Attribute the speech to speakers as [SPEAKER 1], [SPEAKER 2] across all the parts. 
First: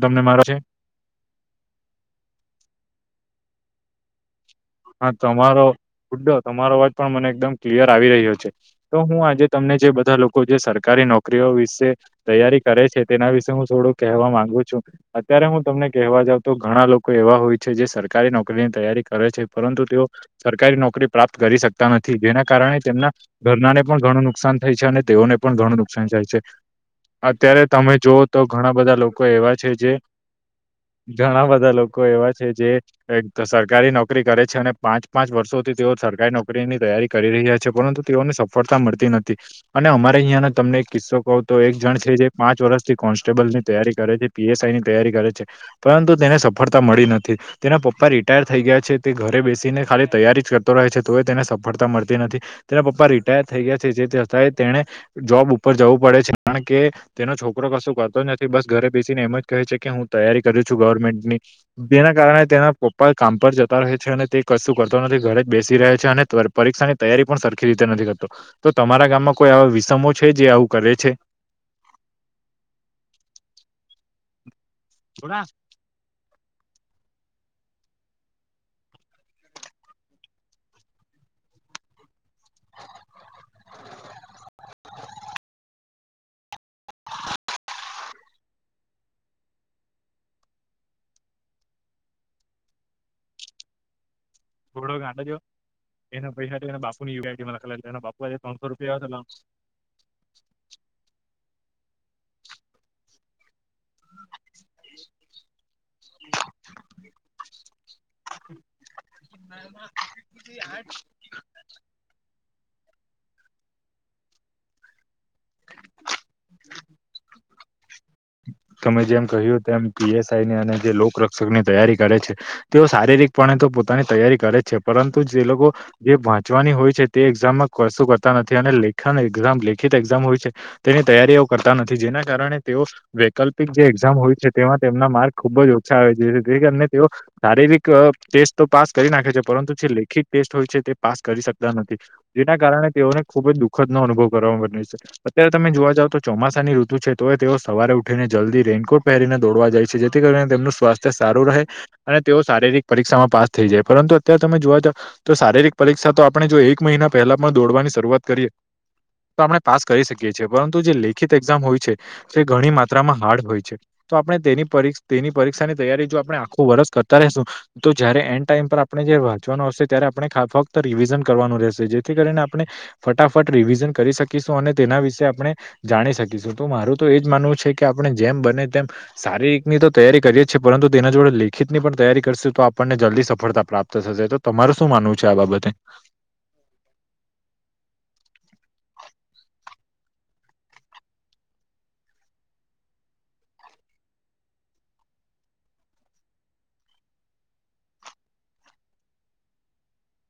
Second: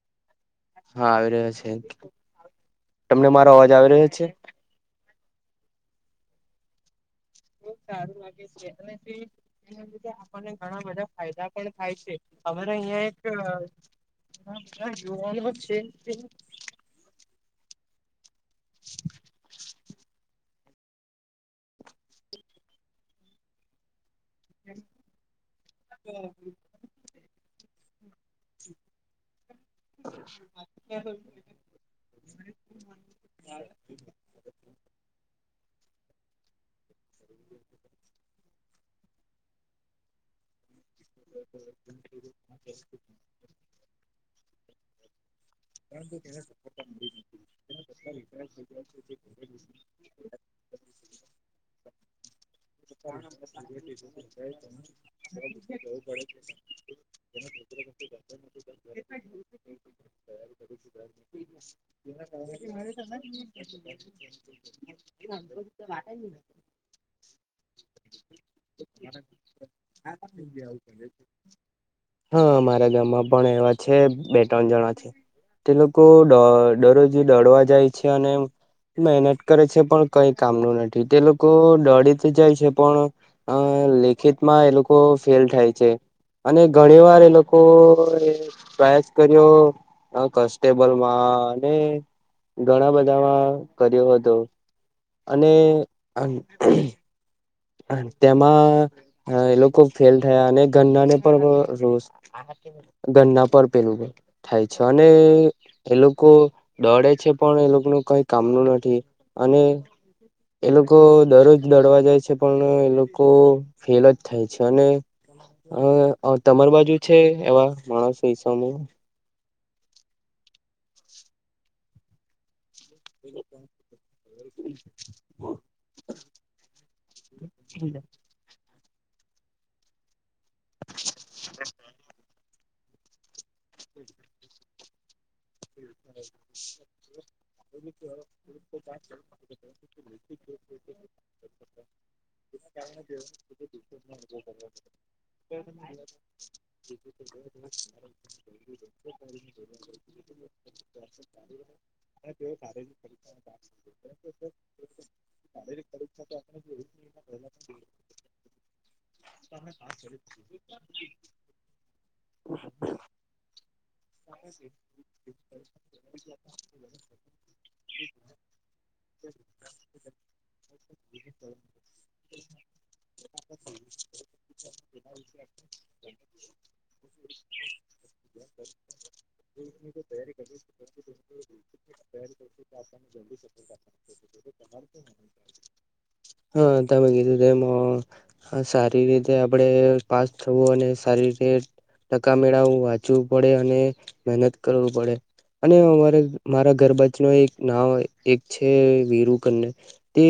[SPEAKER 1] તમને મારા છે.
[SPEAKER 2] હા આવી રહ્યો છે તમને મારો અવાજ આવી રહ્યો છે.
[SPEAKER 1] હા તમારોુ્ડો તમારો વા પણ મને એકદમ ક્લિયર આવી રહ્યો છે. તો હું આજે તમને જે બધા લોકો જે સરકારી નોકરીઓ વિશે તૈયારી કરે છે તેના વિશે હું થોડુંક કહેવા માંગુ છું અત્યારે હું તમને કહેવા જાઉં તો ઘણા લોકો એવા હોય છે જે સરકારી નોકરીની તૈયારી કરે છે પરંતુ તેઓ સરકારી નોકરી પ્રાપ્ત કરી શકતા નથી જેના કારણે તેમના ઘરનાને પણ ઘણું ન નુકસાન થાય છે અને તેઓને પણ ઘણું નુકસાન થાય છે. અત્યારે તમે જોુઓ તો ઘણા બધા લોકો એવા છે જે
[SPEAKER 2] [inaudible]
[SPEAKER 1] ઘણા બધા લોકો એવા છે જે સરકારી નોકરી કરે છે, અને પાંચ પાંચ વર્ષોથી તેઓ સરકારી નોકરીની તૈયારી કરી રહ્યા છે પરંતુ તેઓને સફળતા મળતી નથી, અને અમારે અહિયાં તમને કિસ્સકો તો એક જણ છે જે પાંચ વર્ષથી કોન્સ્ટેબલ ની તૈયારી કરે છે, પી એસ આઈ ની તૈયારી કરે છે પરંતુ તેને સફળતા મળી નથી, તેના પપ્પા રિટાયર થઈ ગયા છે તે ઘરે બેસીને ખાલી તૈયારી જ કરતો રહે છે, તો એ તેને સફળતા મળતી નથી. તેના પપ્પા રિટાયર થઈ ગયા છે, જેતાંય તેને જોબ ઉપર જવું પડે છે કારણ કે તેનો છોકરો કશું કરતો જ નથી, બસ ઘરે બેસીને એમ જ કહે છે કે હું તૈયારી કરું છું ગવર્મેન્ટની જેના કારણે તેના પપ્પા કામ પર જત રહે છે, અને તે કશું કરતો નથી ઘરે જ બેસી રહે છે, અને પરીક્ષાની તૈયારી પણ સર જેવી રીતે નથી કરતો તો તમારા ગામમાં કોઈ એવા વિષમો છે જે આવું કરે છે.
[SPEAKER 2] હા મારા ગામમાં પણ એવા છે, બે ત્રણ જણા છે
[SPEAKER 1] ઘોડા
[SPEAKER 2] તે લોકો દો દરરોજ દડવા જાય છે, અને મહેનત કરે છે પણ કઈ કામનું નથી, તે લોકો દોડી જાય છે, પણ અ લેખિતમાં એ લોકો ફેલ થાય છે. અને ઘણી વાર એ લોકો પ્રયાસ કર્યો, કોન્સ્ટેબલમાં ને ઘણા બધામાં કર્યો હતો.
[SPEAKER 1] ઘોડો [unintelligible]
[SPEAKER 2] અને
[SPEAKER 1] એને પૈસા એને બાપુ ની યોગાય
[SPEAKER 2] તેમાં એ લોકો ફેલ થયા અને ગન્ના ને પણ રોષ ગન્ના પર પેલું થાય છે અને એ લોકો દોડે છે, પણ એ લોકો ન કઈ કામનું નથી. અને
[SPEAKER 1] [inaudible]
[SPEAKER 2] એ લોકો દરરોજ દોડવા જાય છે. પણ એ લોકો ફેલ જ થાય છે, અને હ તમારી બાજુ છે, એવા માણસો એસા
[SPEAKER 1] તમે જેમ કહ્યું તેમ પી એસ આઈ ની અને જે લોકરક્ષક ની તૈયારી કરે છે તેઓ શારીરિકપણે તો પોતાની તૈયારી કરે છે, પરંતુ જે લોકો જે વાંચવાની હોય છે, તે એક્ઝામમાં કશું કર નથી અને લેખન એક્ઝામ લેખિત એક્ઝામ હોય છે, તેની તૈયારીઓ કરતા નથી જેના કારણે તેઓ વૈકલ્પિક જે એક્ઝામ હોય છે, તેમાં તેમના માર્ક ખુબ જ ઓછા આવે છે જે કારણે તેઓ શારીરિક ટેસ્ટ તો પાસ કરી નાખે છે, પરંતુ જે લેખિત ટેસ્ટ હોય છે તે પાસ કરી શકતા નથી. જેના કારણે તેઓને ખુબ જ દુઃખદ નો અનુભવ કરવા બને છે. અત્યારે તમે જોવા જાવ તો ચોમાસાની ઋતુ છે તોવે તેઓ સવારે ઉઠ ને જલ્દી રેનકોટ પહેરીને દોડવા જાય છે, જે કરીને તેમનું સ્વાસ્થ્ય સારું રહે, અને તેઓ શારીરિક પરીક્ષામાં પાસ થઈ જાય, પરંતુ અત્યારે તમે જોવા જ તો શારીરિક પરીક્ષા તો આપણે જો એક મહિના પહેલા પણ દોડવાની શરૂઆત કરીએ તો આપણે પાસ કરી શકીએ છીએ, પરંતુ જે લેખિત એક્ઝામ હોય છે તે ઘણી મા માંત્રામા હાર્ડ હોય છે, તો આપણે તેની તેની પરીક્ષાની તૈયારી જો આપણે આખું વર્ષ કરતા રહીશું. તો જયારે એન્ડ ટાઈમ પર આપણે જ વાંચવાનો આવશે ત્યારે આપણે ફક્ત રિવિઝન કરવાનું રહેશે, જેથી કરીને આપણે ફટાફટ રિવિઝન કરી શકીશું, અને તેના વિશે આપણે જાણી શકીશું, તો મારું તો એજ માનવું છે કે આપણે જેમ બને તેમ શારીરિક ની તો તૈયારી કરીએ જ છે, પરંતુ તેના જોડે લેખિત ની પણ તૈયારી કરશે તો આપણને જલ્દી સફળતા પ્રાપ્ત થશે તો તમારે શું માનવું છે આ બાબતે?
[SPEAKER 2] હા તમે ગ રમ [unintelligible] હા સારી રીતે આપડે પાસ થવું અને સારી રીતે ટકા મેળવું વાંચવું પડે અને મહેનત કરવું પડે. અને અરે મારા ઘર બાજુ ન એક નામ એક છે વિરુ કરી તે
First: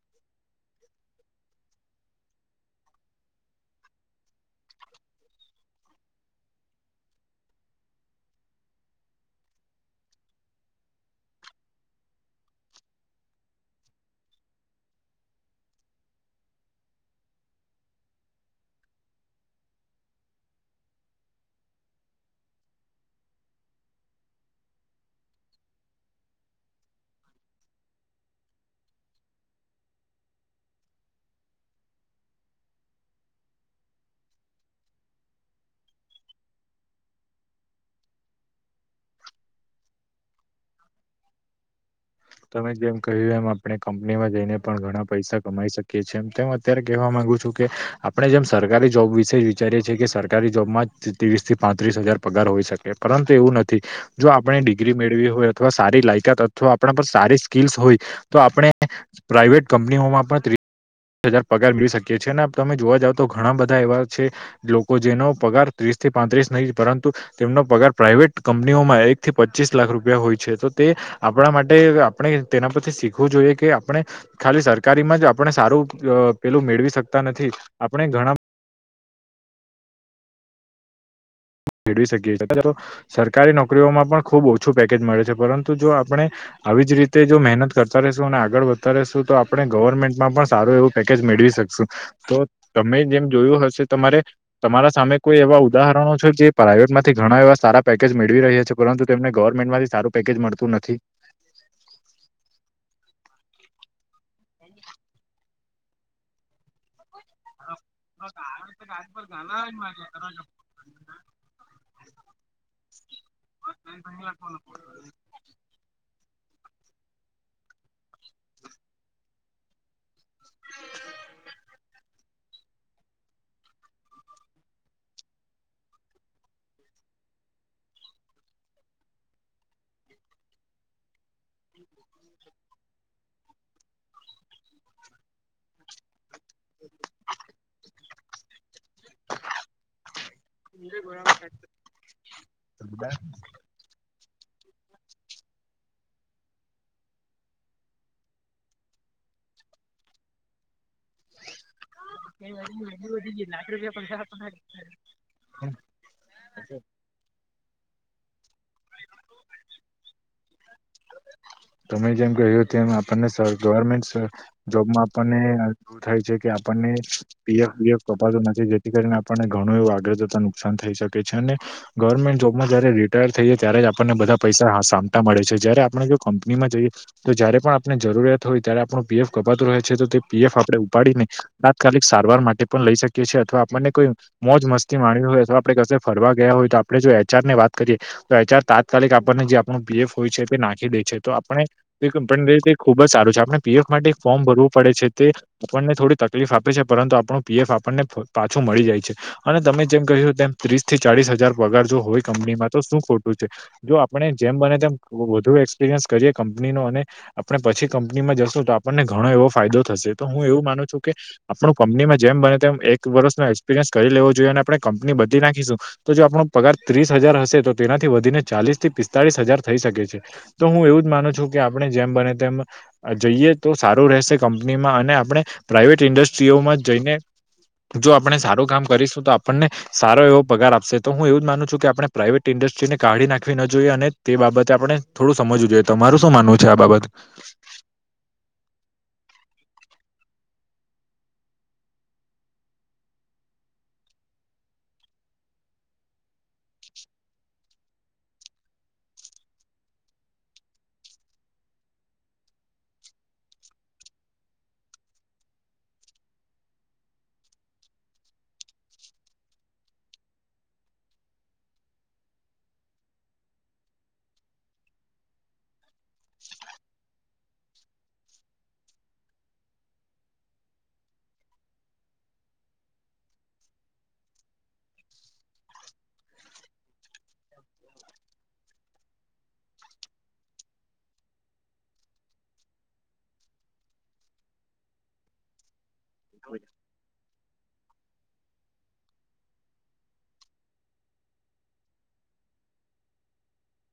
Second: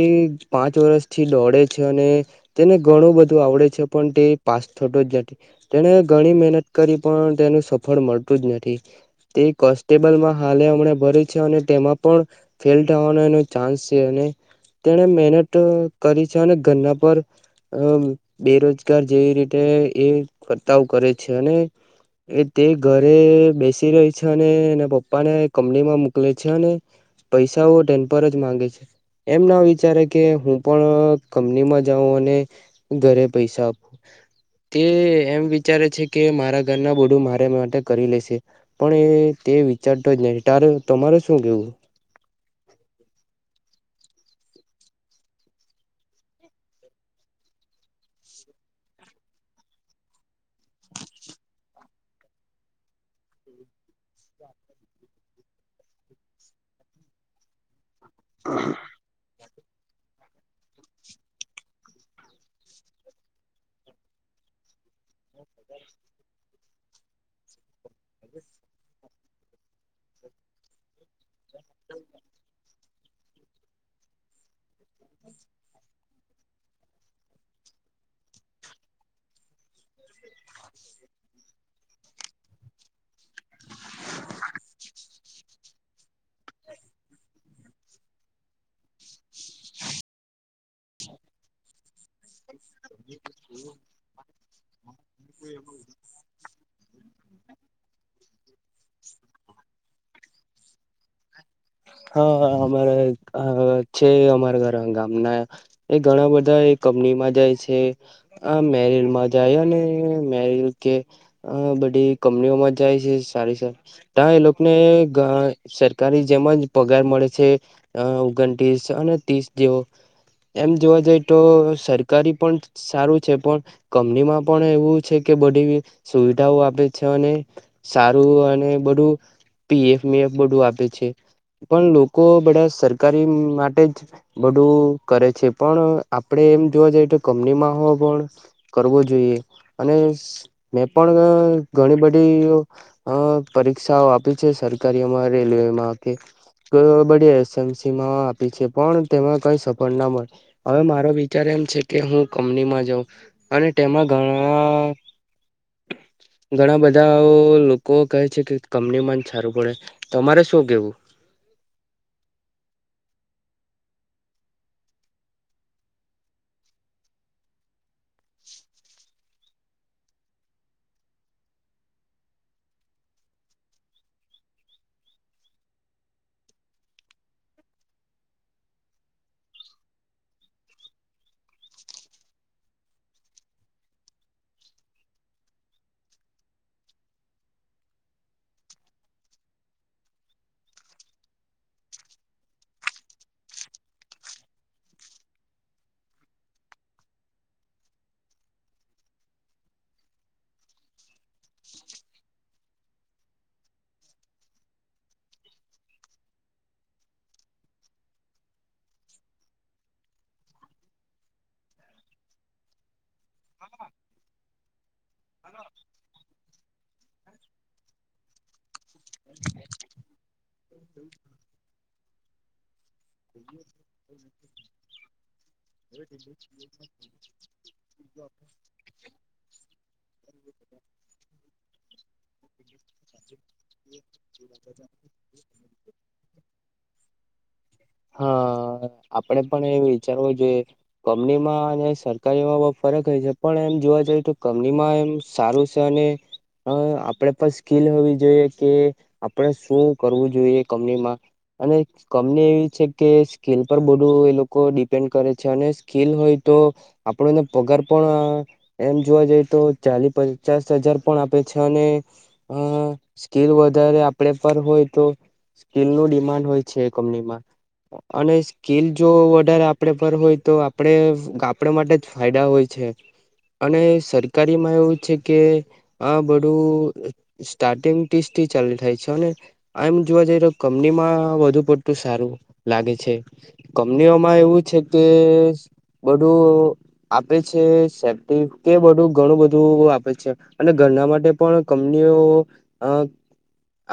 [SPEAKER 2] પાંચ વર્ષ થી દોડે છે અને તેને ઘણું બધું આવડે છે, પણ તે પાસ થતો જ નથ તેને ઘણી મહેનત કરી પણ તેનું સફળ મળતું જ નથી તે કોન્સ્ટેબલમાં હાલે હમણા ભર્યું છે અને તેમાં પણ ફેલ થવાનો એનો ચાન્સ છે અને તેણે મહેનત કરી છે અને ઘરના પર અ બેરોજગાર જેવી રીતે એ કરતાઓ કરે છે અને એ તે ઘરે બેસી રહી છે અને એના પપ્પા ને કંપનીમાં મોકલે છે પૈસાઓ ટેન પર જ માંગે છે એમ ના વિચારે કે હું પણ કંપનીમાં જાઉં અને ઘરે પૈસા આપો તે એમ વિચારે છે કે મારા ઘરના બોડું મારે માટે કરી લેશે પણ એ તે વિચારતો જ નહી તારે તમારે શું કેવું
[SPEAKER 1] તમે જેમ કહ્યું એમ આપણે કંપનીમાં જઈને પણ ઘણા પૈસા કમાઈ શકીએ છીએ એમ તેમ અત્યારે કહેવા માગુ છું કે આપણે જેમ સરકારી જોબ વિશે જ વિચારીએ છીએ કે સરકારી જોબમાં જ ત્રીસ થી પાંત્રીસ હજાર પગાર હોઈ શકે પરંતુ એવું નથી જો આપણે ડિગ્રી મેળવી હોય અથવા સારી લાયકાત અથવા આપ પર સારી સ્કીલસ હોય તો આપણે પ્રાઈવેટ કંપનીઓમાં પણ હજાર પગાર મેી શકીએ છીએ ને તમે જોવા જાવ તો ઘણા બધા એવા છે લોકો જેનો પગાર ત્રીસ થી પાંત્રીસ નહી પરંતુ તેમનો પગાર પ્રાાઈવેટ કંપનીઓમાં એક થી પચીસ લાખ રૂપિયા હોય છે તો તે આપણા માટે- - આપણે તેના પરછથી શીખવું જોઈએ કે આપણે- - ખાલી સરકારીમાં જ આપણે સારું પેલું મેળવી શકતા નથી આપણે ઘણા- - મેળવી શકીએ છીએ તો સરકારી નોકરીઓમાં પણ ખૂબ ઓછું પેકેજ મળે છે પરંતુ જો આપણે- - આવી જ રીતે જો મહેનત કરતા રશું અને આગળ વધતા રશું તો આપણે ગવર્મેન્ટમાં પણ સારું એવું- - પેકેજ મેળવી શકશું. તો તમે જેમ જોયું હશે તમારે તમારા સામે કોઈ એવા ઉદાહરણો છે જે- - પ્રાઇવેટમાંથી ઘણા એવા સારા પેકેજ મેળવી રહ્યા છે પરંતુ તેમને ગવર્મેન્ટમાંથી સારું પેકેજ મળતું નથી.
[SPEAKER 2] હા અમારે છે અમારા ગામના- - એ ઘણા બધા એ કંપની માં જાય- - છે આ મેરિલ માં જાય અને મેરિલ કે- - અ બધી કંપનીઓમાં જાય છે સારી સારી ત્યા એ લોકોને- - સરકારી જેમ જ પગાર મળે છે ઓગણ ત્રીસ અને ત્રીસ જેવો- - એમ જોવા જઈ તો સરકારી પણ સારું છે પણ- - કંપનીમાં પણ એવું છે કે બધી સુવિધાઓ આપે છે અને- - સારું અને બધું પીએફ મીએફ બધું આપે છે. પણ લોકો બધા સરકારી માટે જ બધું કરે છે. પણ આપડે એમ જોવા જઈએ તો કમનીમાં હો પણ- - કરવો જોઈએ અને મેં પણ ઘણી બધી- - પરીક્ષાઓ આપી છે સરકારી એમાં રેલવેમાં કે- - બડી એસએમસીમાં આપી છે પણ તેમાં કઈ સફળ ના મળે- - હવે મારો વિચાર એમ છે- - કે હું કંપનીમાં જાઉં અને તેમાં ઘણા- - ઘણા બધા- - બધા લોકો કહે છે કે કમની માંન સારું પડે તમારે શું કેવું?
[SPEAKER 1] તમે જેમ કહ્યું તેમ એમ આપણને ગવર્મેન્ટ- - જોબમાં આપણને એવું થાય છે કે આપણને પીએફએફ કપાતું નથી જેથી કરીને- - ઘણું એવું આગળ જતા નુકસાન થઈ શકે છે અને ગવર્મેન્ટ જોબમાં જારે રિટાયર- - થઈએ ત્યારે જ આપણને બધા પૈસા સામતાા મળે છે જયારે આપણે જો કંપનીમાં જઈએ- - તો જયારે પણ આપને જરૂરિયાત હોય ત્યારે આપણું પીએફ કપાતું રહે છે તો તે પીએફ આપણે ઉપાડીને- - તાત્કાલિક સારવાર માટે પણ લઈ શકીએ છીએ અથવા આપણને કોઈ- - મોજ મસ્તી માણવી હોય અથવા આપણે કસે ફરવા ગયા હોય તો આપણે જો એચઆર ની વાત કરી અચાર તાત્કાલિક આપણને જે આપણું પીએફ હોય છે તે નાખી દે છે તો આપણે- - તે પડવેલ ખુબ જ સારું છે આપણે પીએફ માટે એક ફોર્મ ભરવું પડે છે તે- - આપણને થોડી તકલીફ આપે છે પરંતુ આપણું પીએફ આપણને પાછું મળી જાય છે. અને તમે જેમ કહ્યું તેમ ત્રીસ થી ચાલીસ હજાર પગાર જો હોય કંપનીમાં તો શું ખોટું? જો આપણે જેમ બને તેમ વધુ એક્સપિરિયન્સ કરીએ કંપનીનો અને- - આપણે પછી કંપનીમાં જશું તો આપણને ઘણો એવો ફાયદો થશે તો હું એવું માનું છું કે- - આપણું કંપનીમાં જેમ બને તેમ એક વર્ષનો એક્સપિરિયન્સ કરી લેવો જોઈએ અને આપણે કંપની બઘી નાખીશું. તો જો આપણો પગાર ત્રીસ હજાર હશે તો તેનાથી વધીને ચાલીસ થી પિસ્તાળીસ હજાર થઈ શકે છે. તો હું એવું જ માનું છું કે આપણે જેમ બને તેમ- - જઈએ તો સારું રહેશે કંપનીમાં અને આપણે પ્રાાઈવેટ ઇન્ડસ્ટ્રીઓમાં જઈને- - જો આપણે સારું કામ કરીશું તો આપણને- - સારો એવો પગાર આપશે તો હું એવું માનું છું આપણે પ્રાઇવેટ ઇન્ડસ્ટ્રી ને- - કાઢી નાખવી ન જોઈએ અને તે બાબતે આપણે થોડું સમજવું જોઈએ તમારું શું માનવું છે આ બાબત?
[SPEAKER 2] હા. આપડે પણ એ વિચારવું જોઈએ- - કંપનીમાં અને સરકારીમાં બહુ ફરક હોય છે પણ એમ જોવા જઈએ તો કંપનીમાં એમ- - સારું છે ને- - હ આપડે પણ સ્કીલ હોવી જોઈએ કે આપણેે શું કરવું જોઈએ કમનીમાં- - અને કમની એવી છે કે સ્કીલ પર બધું એ લોકો ડિપેન્ડ કરે છે અને સ્કીલ હોય તો આપણોને પગાર પણ એમ જોવા જઈએ તો ચાલી પચાસ હજાર પણ આપે છે અને હ સ્કીલ વધારે આપડે પર હોય તો સ્કીલ નું ડિમાન્ડ હોય છે એ કંપનીમાં અને સ્કીલ જો ઓડરે આપડે પર હોય તો આપણે આપડા માટે જ ફાયદા હોય છે. અને સરકારી માં એવું છે કે આ બરુ સ્ટાર્ટિંગ ટીસ્ટી ચાલી થાય છે અને એમ જોવા જઈ તો કંપનીમાં વધુ પડતું સારું લાગે છે. કંમનીઓમાં એવું છે કે બધું. આપે છે સેફ્ટી કે બધું ઘણું બધું આપે છે. અને ઘરના માટે પણ કંપનીઓ અ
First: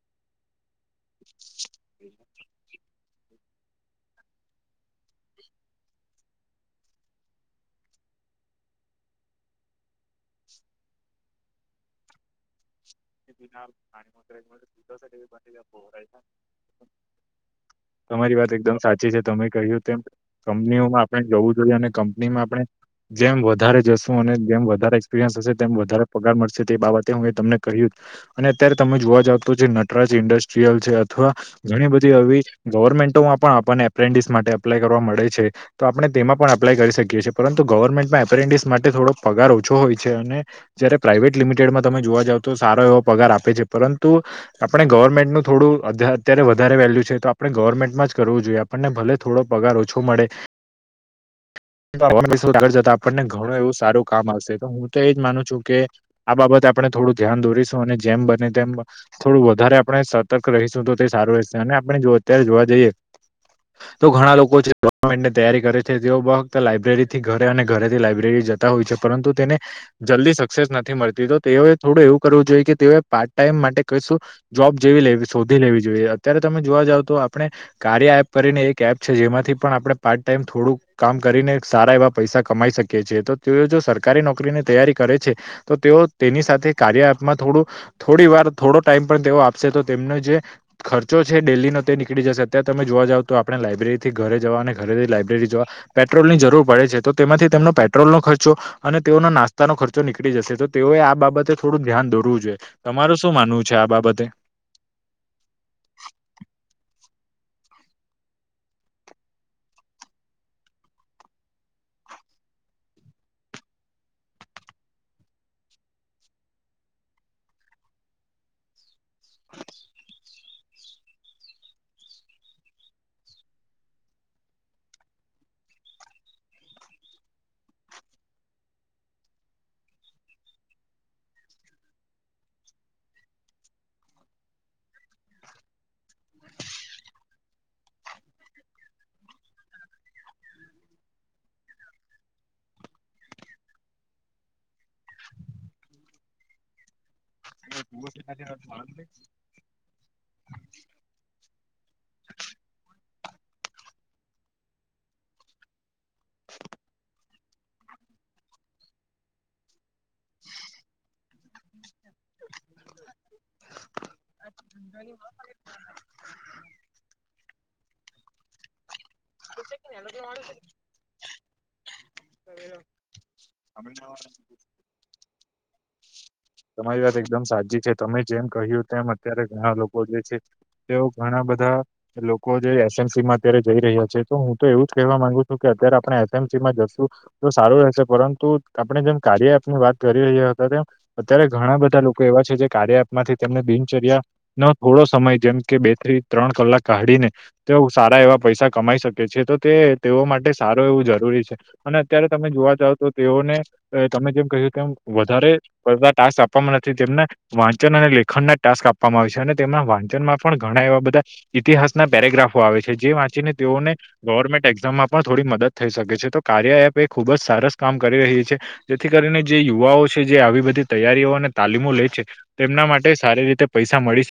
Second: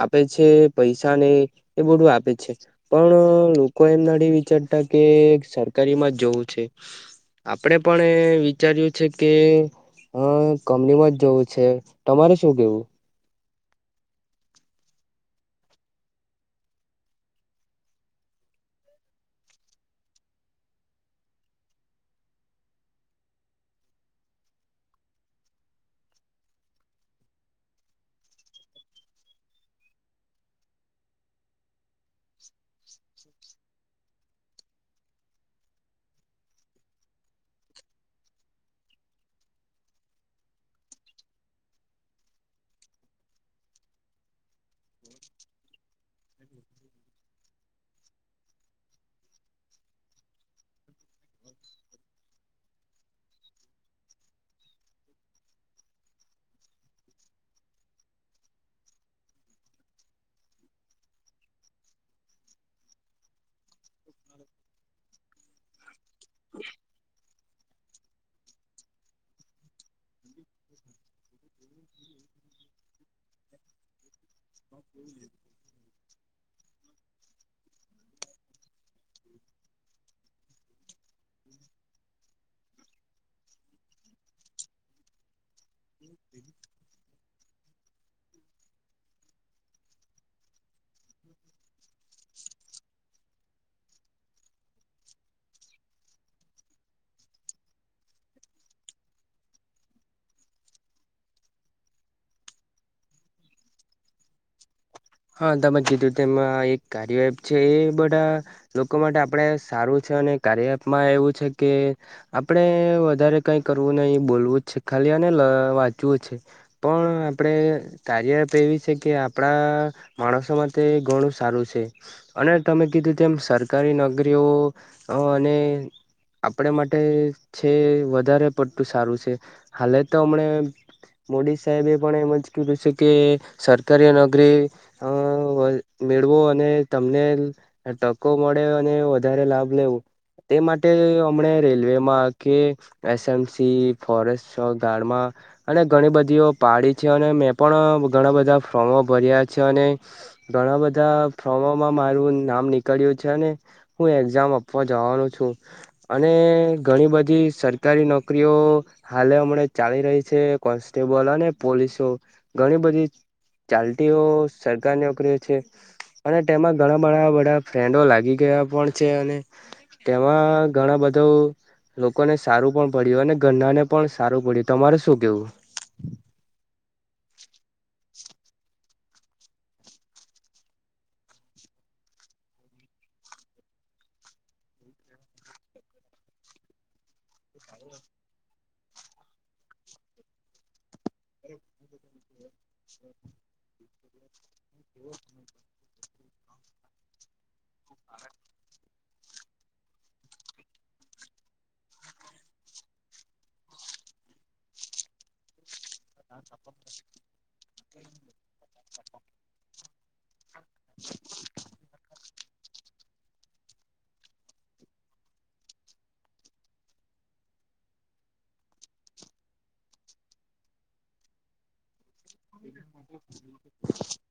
[SPEAKER 2] આપે છે. પૈસા ને એ બધું આપે છે પણ લોકો એમના વિચાર તા કે સરકારી માં જવું છે. આપડે પણ વિચાર્યું છે કે હ કમનીમાં જ જવું છે તમારે શું કેવું.
[SPEAKER 1] બના ખણી વગ ભજ બલા ભરા છે [inaudible] તમારી વાત એકદમ સાચી છે તમે કહ્યું તેમ કંપનીઓમાં આપણે જવું જોઈએ અને કંપનીમાં આપણે જેમ વધારે જશું અને જેમ વધારે એક્સપિરિયન્સ હશે તેમ વધારે પગાર મળશે તે બાબતે હું એ તમને કહ્યું અને અત્યારે તમે જોવા જાવ તો જે નટરાજ ઇન્ડસ્ટ્રીયલ છે અથવા ઘણી બધી હવી ગવર્મેન્ટોમાં પણ આપણને એપ્રેન્ડિસ માટે એપ્લાય કરવા મળે છે. તો આપણે તેમાં પણ એપ્લાય કરી શકીએ છીએ પરંતુ ગવર્મેન્ટમાં એપ્રેન્ડિસ માટે થોડો પગાર ઓછો હોય છે અને જયારે પ્રાઈવેટ લિમિટેડમાં તમે જોવા જાવ તો સારો એવો પગાર આપે છે પરંતુ આપણે ગવર્મેન્ટનું થોડું અત્યારે વધારે વેલ્યુ છે તો આપણે ગવર્મેન્ટમાં જ કરવું જોઈએ. આપણને ભલે થોડો પગાર ઓછો મળે. આગળ જતા આપણને ઘણું એવું સારું કામ આવશે તો હું તો એજ માનું છું કે આ બાબતે આપણે થોડું ધ્યાન દોરીશું અને જેમ બને તેમ થોડું વધારે આપણે સતર્ક રહીશું તો તે સારું રહેશે અને આપણે જો અત્યારે જોવા જઈએ. તો ઘણા લોકો છે ગવર્મેન્ટની તૈયારી કરે છે તેઓ બ ફક્ત લાાઈબ્રેરી થી ઘરે અને ઘરેથી લાાયબ્રેરી જ હોય છે પરંતુ તેને જલ્દી સક્સેસ નથી મળતી તો તેઓએ થોડું એવું કરવું જોઈએ કે તેએ પાર્ટ ટાઈમ માટે કશું, જોબ જેવી લેવી શોધી લેવી જોઈએ, અત્યારે તમે જોવા જાવ તો આપણે કાર્ય એપ કરીને એક એપ છે, જેમાંથી પણ આપણે પાર્ટ ટાઈમ થોડુંક કામ કરીને સારા એવા પૈસા કમાઈ શકીએ છીએ, તો તેઓ જો સરકારી નોકરીની તૈયારી કરે છે તો તેઓ તેની સાથે કાર્ય આપમાં થોડું થોડી વાર થોડો ટાઈમ પણ તેઓ આપશે તો તેમને જે ખર્ચો છે ડેલીનો તે નીકળી જશે, અત્યારે તમે જોવા જાવ તો આપણે લાયબ્રેરીથી ઘરે જવા અને ઘરેથી લઇબ્રેરી જવા પેટ્રોલની જરૂર પડે છે, તો તેમાંથી તેમનો પેટ્રોલનો ખર્ચો અને તેઓનો નાસ્તાનો ખર્ચો નીકળી જશે, તો તેઓએ આ બાબતે થોડું ધ્યાન દોરવું જોઈએ તમારે શું માનવું છે, આ બાબતે?
[SPEAKER 2] હા, તમે જીધું તેમાં એક કાર્ય એપ છે, એ બધા લોકો માટે આપડે સારું છે, અને કાર્યમાં એવું છે કે આપડે વધારે કઈ કરવું નહી બોલવું જ છે, ખાલી આને વાંચવું જ છે. પણ આપડે તારી આપત એવી છે, કે આપડા માણસો માટે ઘણું સારું છે, અને તમે કીધું તેમ સરકારી નોકરીઓ અને આપણે માટે છે વધારે પડતું સારું છે, હાલે તો હમણે મોદી સાહેબ એ પણ એમજ કધું છે, કે સરકારી નોકરી અ મેળવો અને તમને ટકો મળે અને વધારે લાભ લેવો તે માટે હમણા રેલવેમાં કે એસએમસી ફોરેસ્ટ ગાર્ડમાં અને ઘણી બધીઓ પાડી છે અને મેં પણ ઘણા બધા ફોમો ભર્યા છે, અને ઘણા બધા બધા ફોર્મોમાં મારું નામ નીકળ્યું છે, ને હું એક્ઝામ આપવા જવાનું છું અને ઘણી બધી સરકારી નોકરીઓ હાલે હમણાં ચાલી રહી છે, કોન્સ્ટેબલ અને પોલીસો ઘણી બધી ચાલતીઓ સરકાર નોકરીઓ છે, અને તેમાં ઘણા બ બધા ફ્રેન્ડો લાગી ગયા પણ છે, અને તેમાં ઘણા બધુ, લોકોને સારું પણ પડ્યું અને ઘરના ને પણ સારું પડ્યું તમારે શું કેવું?
[SPEAKER 1] તમારી વાત એકદમ સાચી છે, તમે જેમ કહ્યું તેમ અત્યારે ઘણા લોકો જે છે, તેઓ ઘણા બધા લોકો જે એસએમસી માં અત્યારે જઈ રહ્યા છે, તો હું તો એવું જ કહેવા માંગુ છું કે અત્યારે આપણે એફ એમસી માં જશું તો સારું રહેશે પરંતુ આપણે જેમ કાર્ય આપની વાત કરી રહ્યા હતા તેમ અત્યારે ઘણા બધા લોકો એવા છે, જે કાર્ય આપમાંથી તેમને બિનચર્યા નો થોડો સમય જેમ કે બે થી ત્રણ કલાક કાઢીને તેઓ સારા એવા પૈસા કમાઈ શકે છે, તો તે તેઓ માટે સારું એવું જરૂરી છે. અને અત્યારે તમે જોવા જાવ તો તેઓને તમે જેમ કહ્યું તેમ વધારે બધા ટાસ્ક આપવામાં નથી જેમને વાંચન અને લેખન ના ટાસ્ક આપવામાં આવ છે, અને તેમના વાંચનમાં પણ ઘણા એવા બધા ઇતિહાસના પેરાગ્રાફો આવે છે, જે વાંચીને તેઓને ગવર્મેન્ટ એક્ઝામમાં પણ થોડી મદદ થઈ શકે છે, તો કાર્ય એપ એ ખુબ જ સરસ કામ કરી રહી છે. જેથી કરીને જે યુવાઓ છે જે આવી બધી તૈયારીઓ અને તાલીમો લે છે, તેમના માટે સારી રીતે પૈસા મળી